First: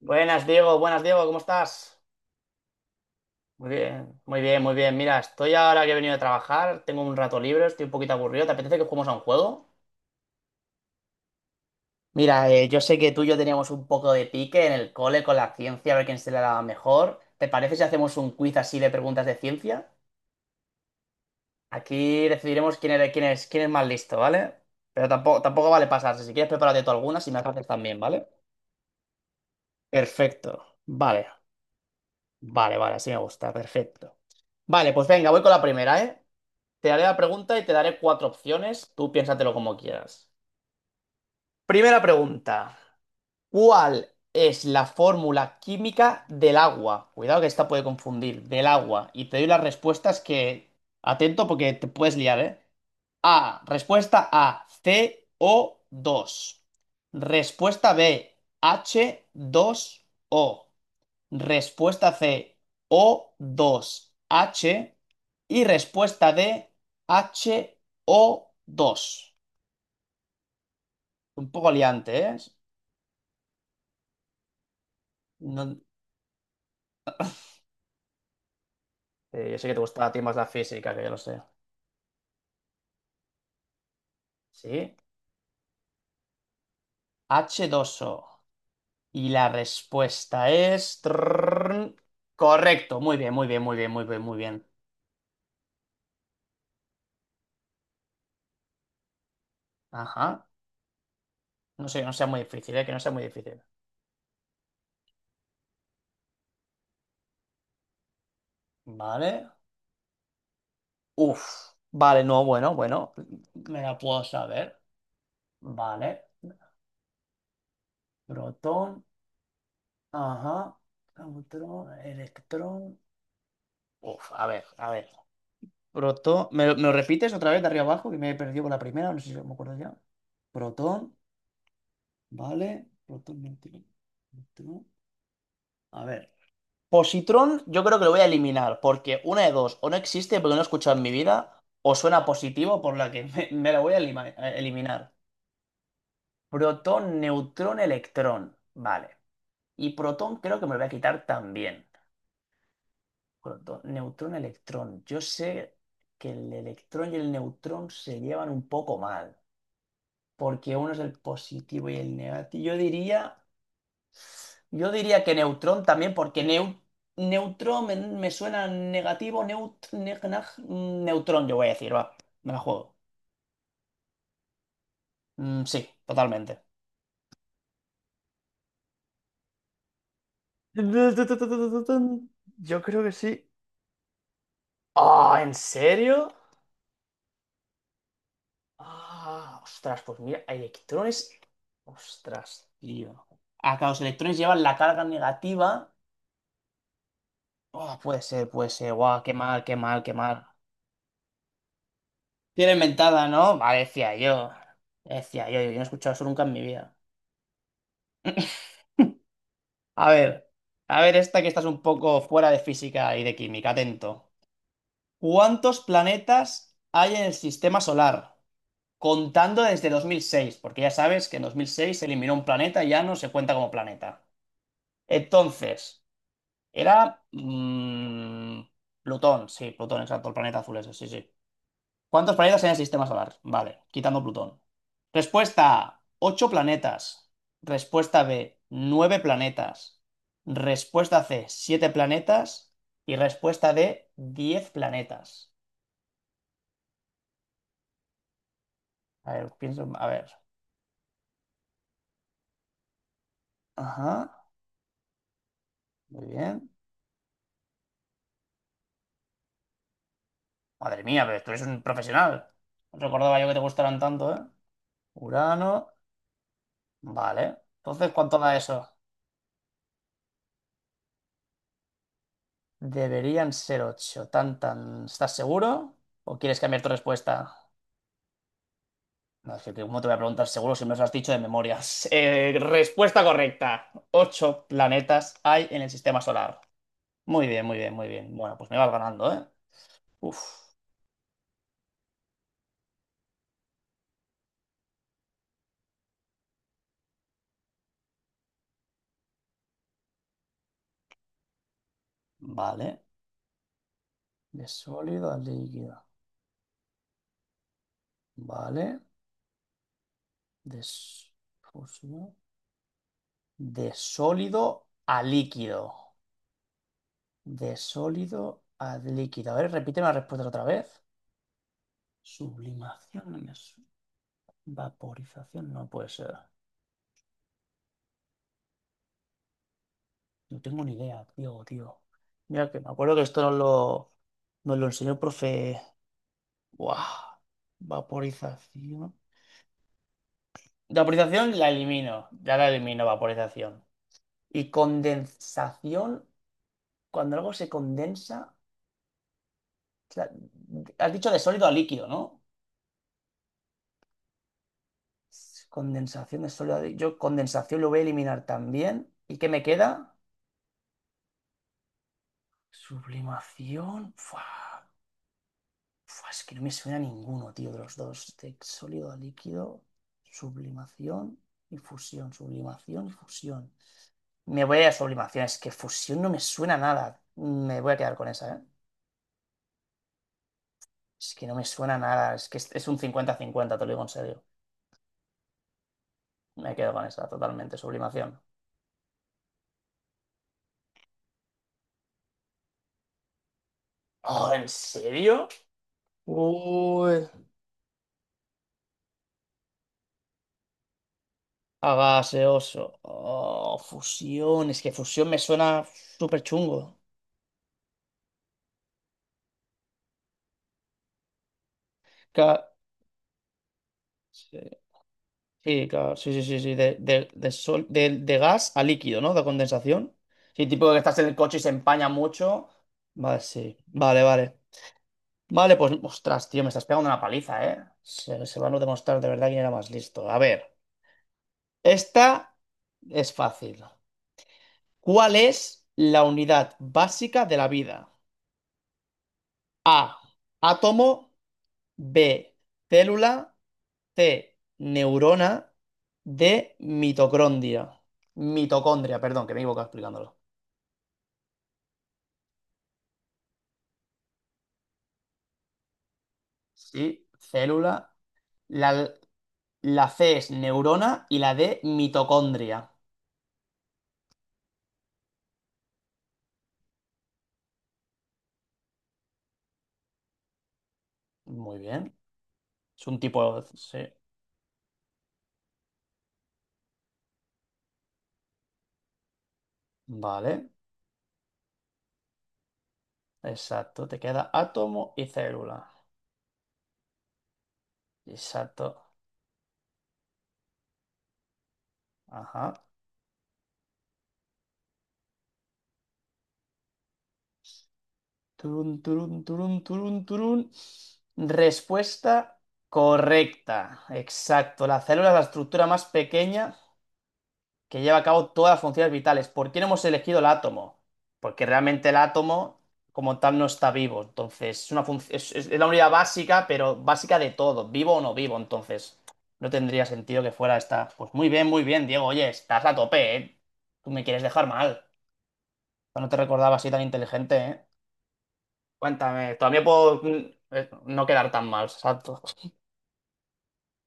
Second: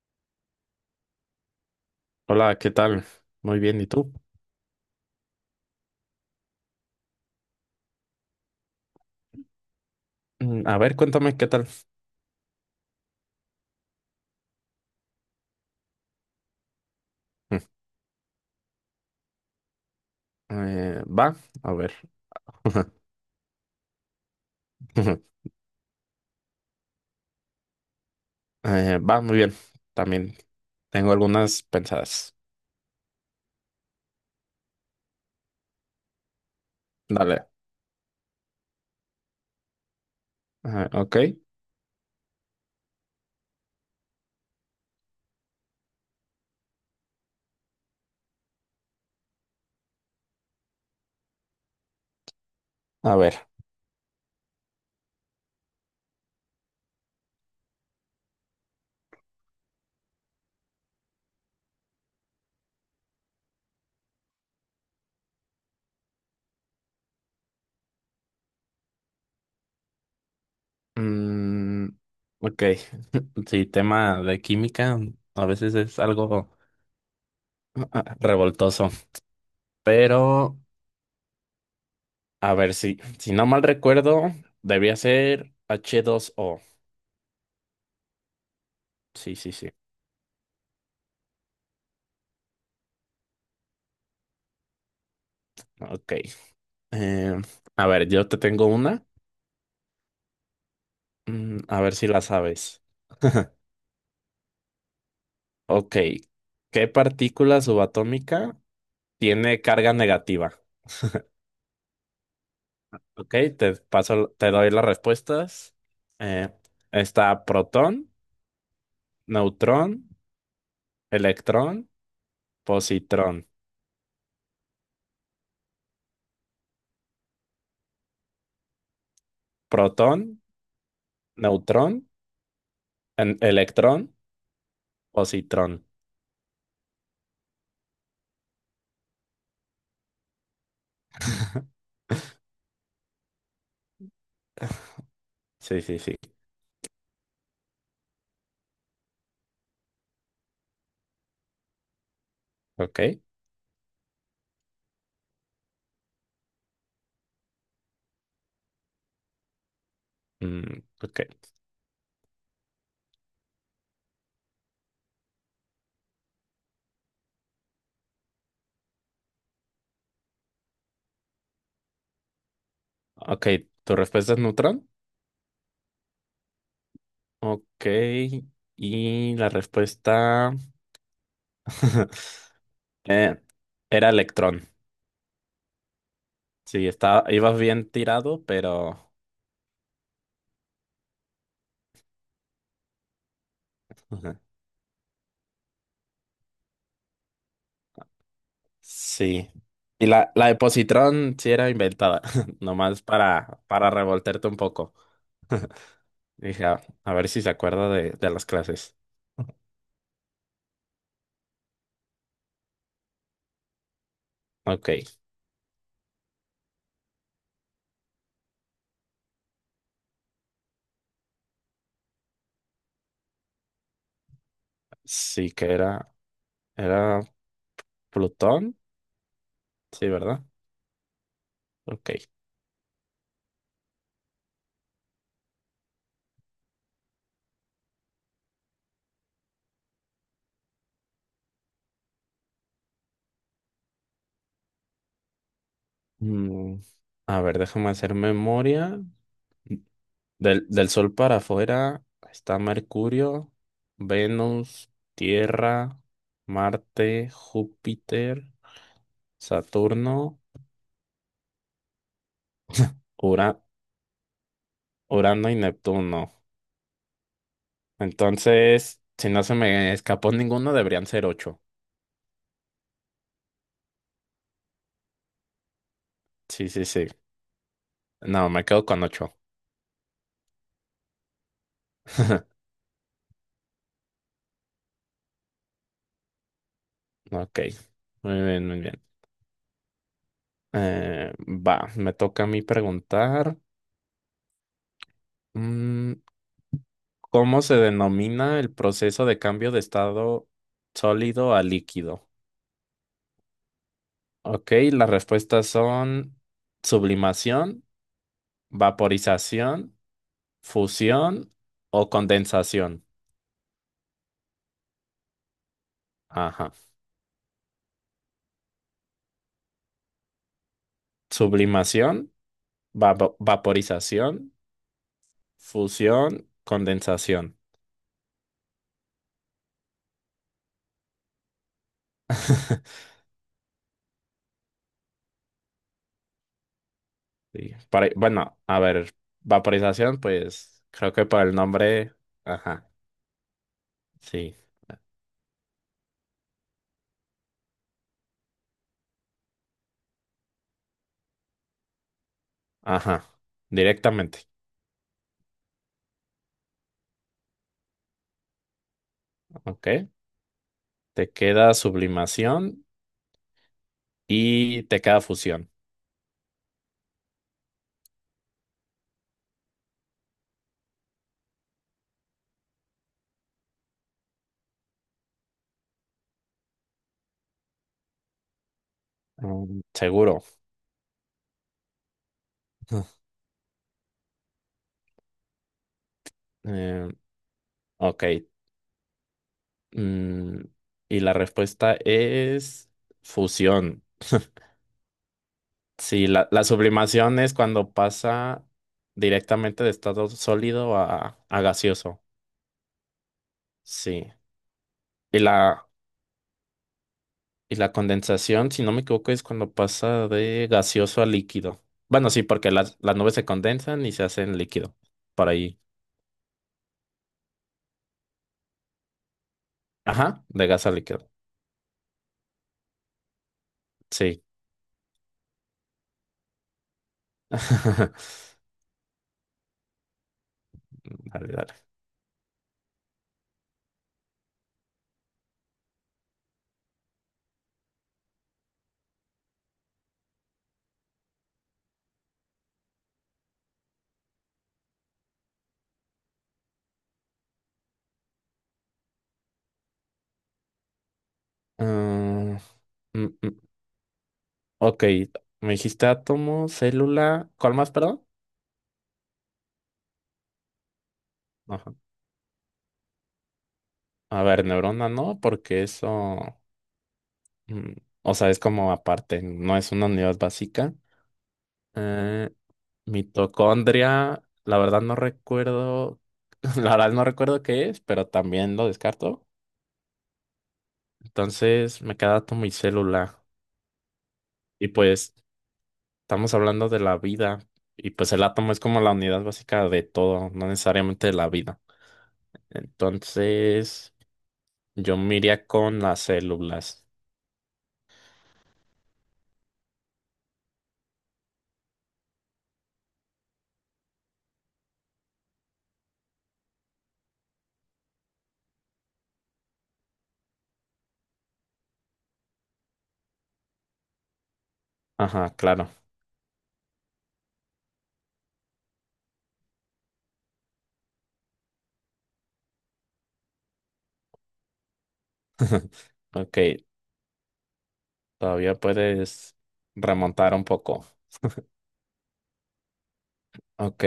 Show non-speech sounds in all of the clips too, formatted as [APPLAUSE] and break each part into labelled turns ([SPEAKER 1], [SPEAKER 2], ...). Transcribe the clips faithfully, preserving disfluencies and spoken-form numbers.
[SPEAKER 1] Buenas, Diego. Buenas, Diego. ¿Cómo estás?
[SPEAKER 2] Hola, ¿qué tal? Muy
[SPEAKER 1] Muy
[SPEAKER 2] bien, ¿y tú?
[SPEAKER 1] bien, muy bien, muy bien. Mira, estoy ahora que he venido de trabajar, tengo un rato libre, estoy un poquito aburrido. ¿Te apetece que juguemos a un juego?
[SPEAKER 2] Mm, A ver, cuéntame, ¿qué tal?
[SPEAKER 1] Mira, eh, yo sé que tú y yo teníamos un poco de pique en el cole con la ciencia, a ver quién se la daba mejor. ¿Te
[SPEAKER 2] Mm.
[SPEAKER 1] parece si hacemos un quiz así de preguntas de ciencia?
[SPEAKER 2] Eh, va, a ver.
[SPEAKER 1] Aquí decidiremos
[SPEAKER 2] [LAUGHS]
[SPEAKER 1] quién es quién es, quién es más listo, ¿vale? Pero tampoco, tampoco vale pasarse. Si quieres, prepárate tú algunas si me las haces también, ¿vale?
[SPEAKER 2] Eh, va, muy bien. También
[SPEAKER 1] Perfecto.
[SPEAKER 2] tengo
[SPEAKER 1] Vale,
[SPEAKER 2] algunas pensadas.
[SPEAKER 1] vale, vale, así me gusta, perfecto. Vale, pues venga, voy con la primera, ¿eh? Te haré la
[SPEAKER 2] Dale.
[SPEAKER 1] pregunta y te daré cuatro opciones. Tú piénsatelo como quieras.
[SPEAKER 2] Ah, ok,
[SPEAKER 1] Primera pregunta. ¿Cuál es la fórmula química del agua? Cuidado que esta puede confundir. Del agua. Y te doy las respuestas que... Atento porque te puedes liar, ¿eh?
[SPEAKER 2] a ver.
[SPEAKER 1] A. Respuesta A. C O dos. Respuesta B. H dos O. Respuesta C, o dos h. Y respuesta D, H O dos. Un poco
[SPEAKER 2] Mm,
[SPEAKER 1] liante, ¿eh?
[SPEAKER 2] ok, sí, tema de química a veces
[SPEAKER 1] No-
[SPEAKER 2] es algo ah, revoltoso,
[SPEAKER 1] eh, yo sé que te gusta a ti más la
[SPEAKER 2] pero
[SPEAKER 1] física, que yo lo sé.
[SPEAKER 2] a ver, si, si no mal recuerdo,
[SPEAKER 1] Sí,
[SPEAKER 2] debía ser h dos o.
[SPEAKER 1] h dos o. Y
[SPEAKER 2] Sí,
[SPEAKER 1] la
[SPEAKER 2] sí, sí.
[SPEAKER 1] respuesta es... trrrrrn. Correcto, muy bien, muy bien, muy bien, muy bien, muy bien.
[SPEAKER 2] Ok. Eh, a ver, yo te tengo una.
[SPEAKER 1] Ajá.
[SPEAKER 2] Mm, a
[SPEAKER 1] No
[SPEAKER 2] ver
[SPEAKER 1] sé,
[SPEAKER 2] si
[SPEAKER 1] no
[SPEAKER 2] la
[SPEAKER 1] sea muy difícil,
[SPEAKER 2] sabes.
[SPEAKER 1] ¿eh? Que no sea muy difícil.
[SPEAKER 2] Ok. ¿Qué partícula subatómica
[SPEAKER 1] Vale.
[SPEAKER 2] tiene carga negativa?
[SPEAKER 1] Uf. Vale, no, bueno, bueno.
[SPEAKER 2] Ok, te
[SPEAKER 1] Me la puedo
[SPEAKER 2] paso, te doy
[SPEAKER 1] saber.
[SPEAKER 2] las respuestas.
[SPEAKER 1] Vale.
[SPEAKER 2] Eh, Está protón,
[SPEAKER 1] Protón,
[SPEAKER 2] neutrón,
[SPEAKER 1] ajá, neutrón,
[SPEAKER 2] electrón,
[SPEAKER 1] electrón.
[SPEAKER 2] positrón.
[SPEAKER 1] Uf, a ver, a ver. Protón, ¿me, lo me lo repites otra vez de arriba abajo? Que me he perdido por la primera, no sé si me acuerdo ya.
[SPEAKER 2] Protón,
[SPEAKER 1] Protón,
[SPEAKER 2] neutrón,
[SPEAKER 1] vale.
[SPEAKER 2] en-
[SPEAKER 1] Protón, neutrón,
[SPEAKER 2] electrón,
[SPEAKER 1] electrón.
[SPEAKER 2] positrón.
[SPEAKER 1] A ver. Positrón, yo creo que lo voy a eliminar, porque una de dos, o no existe porque no he escuchado en mi vida, o suena positivo por la que [LAUGHS] me, me la voy a elima- a eliminar.
[SPEAKER 2] Sí, sí, sí.
[SPEAKER 1] Protón, neutrón, electrón. Vale. Y protón creo que me lo voy a quitar también.
[SPEAKER 2] Ok.
[SPEAKER 1] Proto- Neutrón, electrón. Yo sé que el electrón y el neutrón se llevan un poco mal, porque
[SPEAKER 2] Mm,
[SPEAKER 1] uno es el
[SPEAKER 2] ok.
[SPEAKER 1] positivo y el negativo. Yo diría, yo diría que neutrón también, porque neu- neutrón me, me suena negativo, neut, ne- naj- neutrón, yo voy a decir, va, me la juego.
[SPEAKER 2] Ok. ¿Tu respuesta es neutrón?
[SPEAKER 1] Mm, sí, totalmente.
[SPEAKER 2] Ok. Y la respuesta [LAUGHS]
[SPEAKER 1] Yo creo que
[SPEAKER 2] eh,
[SPEAKER 1] sí.
[SPEAKER 2] era electrón.
[SPEAKER 1] ¡Ah! ¿En serio?
[SPEAKER 2] Sí, estaba ibas bien tirado, pero
[SPEAKER 1] Ah, ostras, pues mira, electrones. Ostras, tío. Acá los electrones
[SPEAKER 2] [LAUGHS]
[SPEAKER 1] llevan la carga negativa. Oh, puede ser, puede ser. Guau, qué
[SPEAKER 2] sí.
[SPEAKER 1] mal, qué mal,
[SPEAKER 2] Y
[SPEAKER 1] qué
[SPEAKER 2] la,
[SPEAKER 1] mal.
[SPEAKER 2] la de Positrón sí era inventada, [LAUGHS]
[SPEAKER 1] Tiene
[SPEAKER 2] nomás
[SPEAKER 1] inventada, ¿no?
[SPEAKER 2] para,
[SPEAKER 1] Vale,
[SPEAKER 2] para
[SPEAKER 1] decía
[SPEAKER 2] revolterte
[SPEAKER 1] yo.
[SPEAKER 2] un poco.
[SPEAKER 1] Decía yo,
[SPEAKER 2] [LAUGHS]
[SPEAKER 1] yo no he escuchado eso nunca en mi
[SPEAKER 2] Dije, "Ah,
[SPEAKER 1] vida.
[SPEAKER 2] a ver si se acuerda de, de las
[SPEAKER 1] [LAUGHS]
[SPEAKER 2] clases.
[SPEAKER 1] A ver, a ver esta que estás un poco fuera de física y de química, atento.
[SPEAKER 2] Ok,
[SPEAKER 1] ¿Cuántos planetas hay en el sistema solar? Contando desde dos mil seis, porque ya sabes que en dos mil seis se eliminó un planeta y ya no se cuenta como planeta.
[SPEAKER 2] sí que
[SPEAKER 1] Entonces,
[SPEAKER 2] era, era
[SPEAKER 1] era mm,
[SPEAKER 2] Plutón,
[SPEAKER 1] Plutón, sí, Plutón,
[SPEAKER 2] sí,
[SPEAKER 1] exacto, el
[SPEAKER 2] ¿verdad?
[SPEAKER 1] planeta azul ese, sí, sí.
[SPEAKER 2] Ok.
[SPEAKER 1] ¿Cuántos planetas hay en el sistema solar? Vale, quitando Plutón. Respuesta A, ocho planetas. Respuesta B, nueve planetas. Respuesta C, siete planetas. Y respuesta D, diez planetas.
[SPEAKER 2] Mm, A ver, déjame hacer memoria.
[SPEAKER 1] A ver, pienso, a ver.
[SPEAKER 2] Del, del Sol para afuera está Mercurio,
[SPEAKER 1] Ajá,
[SPEAKER 2] Venus, Tierra,
[SPEAKER 1] muy bien.
[SPEAKER 2] Marte, Júpiter. Saturno,
[SPEAKER 1] Madre mía, pero tú eres un profesional. No recordaba yo que te
[SPEAKER 2] Ura-
[SPEAKER 1] gustaran tanto, ¿eh?
[SPEAKER 2] Urano y
[SPEAKER 1] Urano,
[SPEAKER 2] Neptuno.
[SPEAKER 1] vale. Entonces, ¿cuánto da eso?
[SPEAKER 2] Entonces, si no se me escapó ninguno, deberían ser ocho.
[SPEAKER 1] Deberían ser ocho. Tan, tan. ¿Estás seguro? ¿O quieres
[SPEAKER 2] Sí,
[SPEAKER 1] cambiar
[SPEAKER 2] sí,
[SPEAKER 1] tu
[SPEAKER 2] sí.
[SPEAKER 1] respuesta?
[SPEAKER 2] No, me quedo con ocho.
[SPEAKER 1] No, es que ¿cómo te voy a preguntar seguro si me lo has dicho de memoria? [LAUGHS] Eh,
[SPEAKER 2] [LAUGHS]
[SPEAKER 1] respuesta correcta. Ocho planetas hay en el sistema solar. Muy
[SPEAKER 2] Ok.
[SPEAKER 1] bien, muy bien, muy bien.
[SPEAKER 2] Muy
[SPEAKER 1] Bueno,
[SPEAKER 2] bien,
[SPEAKER 1] pues me
[SPEAKER 2] muy
[SPEAKER 1] vas
[SPEAKER 2] bien.
[SPEAKER 1] ganando, ¿eh? Uf.
[SPEAKER 2] Eh, va, me toca a mí preguntar. mm, ¿Cómo se denomina el proceso de cambio de estado sólido a líquido?
[SPEAKER 1] Vale. De
[SPEAKER 2] Ok, las
[SPEAKER 1] sólido a
[SPEAKER 2] respuestas
[SPEAKER 1] líquido.
[SPEAKER 2] son sublimación,
[SPEAKER 1] Vale.
[SPEAKER 2] vaporización,
[SPEAKER 1] De, s-
[SPEAKER 2] fusión o
[SPEAKER 1] fusión.
[SPEAKER 2] condensación.
[SPEAKER 1] De sólido a líquido.
[SPEAKER 2] Ajá.
[SPEAKER 1] De sólido a líquido. A ver, repíteme las respuestas otra vez.
[SPEAKER 2] Sublimación, vapo-
[SPEAKER 1] Sublimación.
[SPEAKER 2] vaporización,
[SPEAKER 1] Vaporización no puede ser.
[SPEAKER 2] fusión, condensación.
[SPEAKER 1] No tengo ni idea, tío, tío. Mira que me
[SPEAKER 2] [LAUGHS]
[SPEAKER 1] acuerdo que esto nos lo, nos lo enseñó el profe. Buah.
[SPEAKER 2] Sí, por ahí- bueno, a
[SPEAKER 1] Vaporización.
[SPEAKER 2] ver, vaporización, pues creo que por el
[SPEAKER 1] Vaporización la
[SPEAKER 2] nombre,
[SPEAKER 1] elimino. Ya la
[SPEAKER 2] ajá,
[SPEAKER 1] elimino, vaporización.
[SPEAKER 2] sí,
[SPEAKER 1] Y condensación, cuando algo se condensa. O sea, has dicho de sólido a líquido, ¿no?
[SPEAKER 2] ajá, directamente,
[SPEAKER 1] Condensación de sólido a líquido. Yo condensación lo voy a eliminar también. ¿Y qué me
[SPEAKER 2] ok.
[SPEAKER 1] queda?
[SPEAKER 2] Te queda sublimación
[SPEAKER 1] Sublimación. Fua.
[SPEAKER 2] y te queda fusión.
[SPEAKER 1] Fua, es que no me suena ninguno, tío, de los dos. De sólido a líquido, sublimación y fusión. Sublimación y fusión. Me voy a sublimación, es que fusión no me suena a nada. Me voy a quedar con esa, ¿eh?
[SPEAKER 2] Mm, Seguro.
[SPEAKER 1] Es que no me suena a nada, es que es, es un
[SPEAKER 2] [LAUGHS]
[SPEAKER 1] cincuenta cincuenta, te lo digo en serio. Me quedo con
[SPEAKER 2] Eh,
[SPEAKER 1] esa, totalmente,
[SPEAKER 2] ok.
[SPEAKER 1] sublimación.
[SPEAKER 2] mm, y la respuesta es fusión.
[SPEAKER 1] Oh, ¿en serio?
[SPEAKER 2] Sí, la, la
[SPEAKER 1] Uy,
[SPEAKER 2] sublimación es cuando pasa directamente de estado sólido a, a
[SPEAKER 1] a
[SPEAKER 2] gaseoso.
[SPEAKER 1] gaseoso. Oh,
[SPEAKER 2] Sí.
[SPEAKER 1] fusión, es que fusión me
[SPEAKER 2] Y
[SPEAKER 1] suena
[SPEAKER 2] la,
[SPEAKER 1] súper chungo.
[SPEAKER 2] y la condensación, si no me equivoco, es cuando pasa de gaseoso a líquido. Bueno, sí, porque las, las nubes se condensan y se hacen líquido. Por ahí.
[SPEAKER 1] Sí, claro, sí, sí, sí, sí, de, de, de, sol- de, de gas a líquido, ¿no? De condensación.
[SPEAKER 2] Ajá,
[SPEAKER 1] Sí,
[SPEAKER 2] de gas
[SPEAKER 1] tipo
[SPEAKER 2] a
[SPEAKER 1] que estás en
[SPEAKER 2] líquido.
[SPEAKER 1] el coche y se empaña mucho. Vale, sí, vale,
[SPEAKER 2] Sí.
[SPEAKER 1] vale. Vale, pues, ostras, tío, me estás pegando una paliza, ¿eh?
[SPEAKER 2] [LAUGHS]
[SPEAKER 1] Se, se van a no demostrar de verdad quién era más listo. A ver,
[SPEAKER 2] Dale, dale.
[SPEAKER 1] esta es fácil. ¿Cuál es la unidad básica de la vida? A, átomo, B, célula, C, neurona, D, mitocondria. Mitocondria, perdón, que me he equivocado explicándolo.
[SPEAKER 2] Mm, mm, mm, ok, me dijiste átomo,
[SPEAKER 1] Sí,
[SPEAKER 2] célula. ¿Cuál más,
[SPEAKER 1] célula.
[SPEAKER 2] perdón?
[SPEAKER 1] La, la C es neurona y la D,
[SPEAKER 2] Ajá.
[SPEAKER 1] mitocondria.
[SPEAKER 2] A ver, neurona no, porque eso. Mm, O sea, es como aparte, no es una unidad básica.
[SPEAKER 1] Muy bien.
[SPEAKER 2] Eh,
[SPEAKER 1] Es un tipo... Sí.
[SPEAKER 2] Mitocondria, la verdad no recuerdo, [LAUGHS] la verdad no recuerdo qué es, pero también lo descarto.
[SPEAKER 1] Vale.
[SPEAKER 2] Entonces me queda átomo y célula.
[SPEAKER 1] Exacto. Te queda
[SPEAKER 2] Y
[SPEAKER 1] átomo y
[SPEAKER 2] pues
[SPEAKER 1] célula.
[SPEAKER 2] estamos hablando de la vida. Y pues el átomo es como la
[SPEAKER 1] Exacto.
[SPEAKER 2] unidad básica de todo, no necesariamente de la vida.
[SPEAKER 1] Ajá.
[SPEAKER 2] Entonces yo me iría con las células.
[SPEAKER 1] Turun, turun, turun, turun, turun. Respuesta correcta. Exacto. La célula es la estructura más pequeña que lleva a cabo todas las funciones vitales. ¿Por qué no hemos elegido el átomo? Porque realmente el átomo como tal no está vivo. Entonces, es una func-
[SPEAKER 2] Ajá,
[SPEAKER 1] es, es- es la
[SPEAKER 2] claro.
[SPEAKER 1] unidad básica, pero básica de todo, vivo o no vivo. Entonces, no tendría sentido que fuera esta. Pues muy bien, muy bien, Diego. Oye, estás a tope, ¿eh? Tú me quieres dejar mal. No te
[SPEAKER 2] Ok,
[SPEAKER 1] recordaba así tan inteligente, ¿eh?
[SPEAKER 2] todavía
[SPEAKER 1] Cuéntame,
[SPEAKER 2] puedes
[SPEAKER 1] todavía puedo mm,
[SPEAKER 2] remontar un
[SPEAKER 1] eh,
[SPEAKER 2] poco.
[SPEAKER 1] no quedar tan mal, exacto.
[SPEAKER 2] Ok,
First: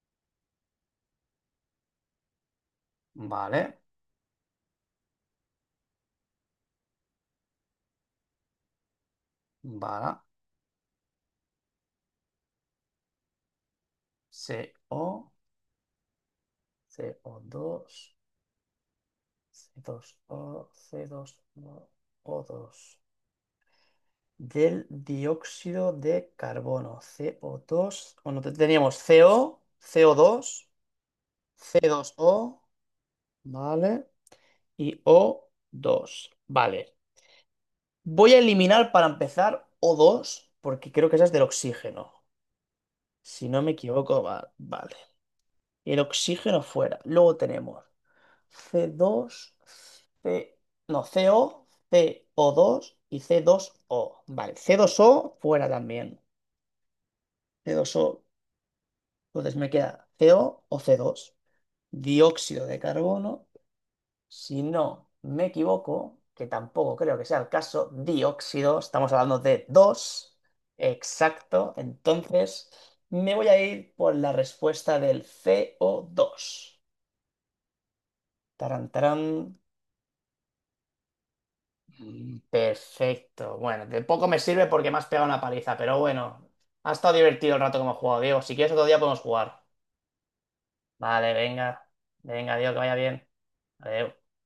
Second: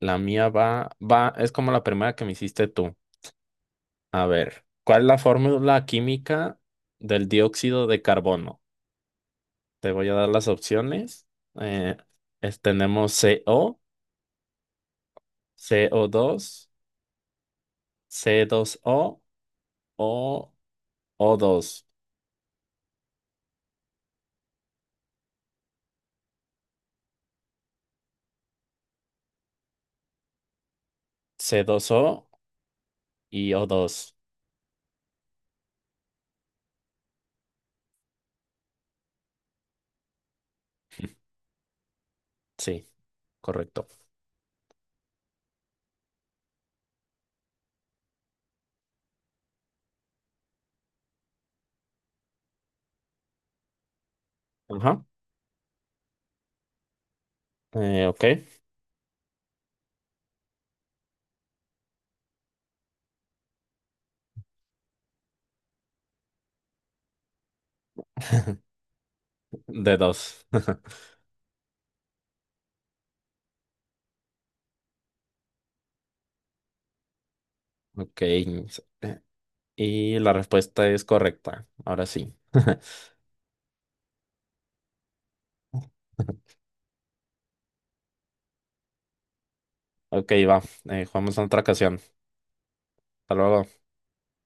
[SPEAKER 2] la mía va, va, es como la primera que me hiciste tú.
[SPEAKER 1] Vale,
[SPEAKER 2] A ver, ¿cuál es la fórmula química del dióxido de carbono? Te voy a
[SPEAKER 1] vale.
[SPEAKER 2] dar las opciones. Eh, es- Tenemos C O,
[SPEAKER 1] C O,
[SPEAKER 2] co dos,
[SPEAKER 1] C O dos.
[SPEAKER 2] c dos o
[SPEAKER 1] C dos o,
[SPEAKER 2] o
[SPEAKER 1] c dos
[SPEAKER 2] O2.
[SPEAKER 1] o dos. Del dióxido de carbono, co dos. Bueno, te- teníamos C O, co dos,
[SPEAKER 2] c
[SPEAKER 1] c
[SPEAKER 2] dos
[SPEAKER 1] dos
[SPEAKER 2] o
[SPEAKER 1] O,
[SPEAKER 2] y o
[SPEAKER 1] ¿vale?
[SPEAKER 2] dos.
[SPEAKER 1] Y o dos, ¿vale? Voy a eliminar para empezar o dos porque creo que esa es del oxígeno.
[SPEAKER 2] Sí,
[SPEAKER 1] Si no me
[SPEAKER 2] correcto.
[SPEAKER 1] equivoco, va- vale. El oxígeno fuera. Luego tenemos c dos, C, no, C O, co dos y c dos o. Vale, c dos
[SPEAKER 2] Ajá.
[SPEAKER 1] o fuera también. C dos
[SPEAKER 2] Eh,
[SPEAKER 1] o,
[SPEAKER 2] ok,
[SPEAKER 1] entonces me queda CO o o c dos. Dióxido de carbono, si no me equivoco, que tampoco creo que sea el caso, dióxido, estamos hablando de
[SPEAKER 2] de
[SPEAKER 1] dos.
[SPEAKER 2] dos. [LAUGHS]
[SPEAKER 1] Exacto, entonces me voy a ir por la respuesta del co dos.
[SPEAKER 2] Ok,
[SPEAKER 1] Tarán, tarán.
[SPEAKER 2] y la respuesta es correcta. Ahora sí.
[SPEAKER 1] Mm,
[SPEAKER 2] [LAUGHS]
[SPEAKER 1] perfecto. Bueno, de poco me sirve porque me has pegado una paliza, pero bueno, ha estado divertido el rato que hemos jugado, Diego. Si quieres otro día podemos jugar.
[SPEAKER 2] Ok, va. Eh,
[SPEAKER 1] Vale,
[SPEAKER 2] jugamos en otra
[SPEAKER 1] venga.
[SPEAKER 2] ocasión.
[SPEAKER 1] Venga, Diego, que vaya bien.
[SPEAKER 2] Hasta luego.
[SPEAKER 1] Adiós.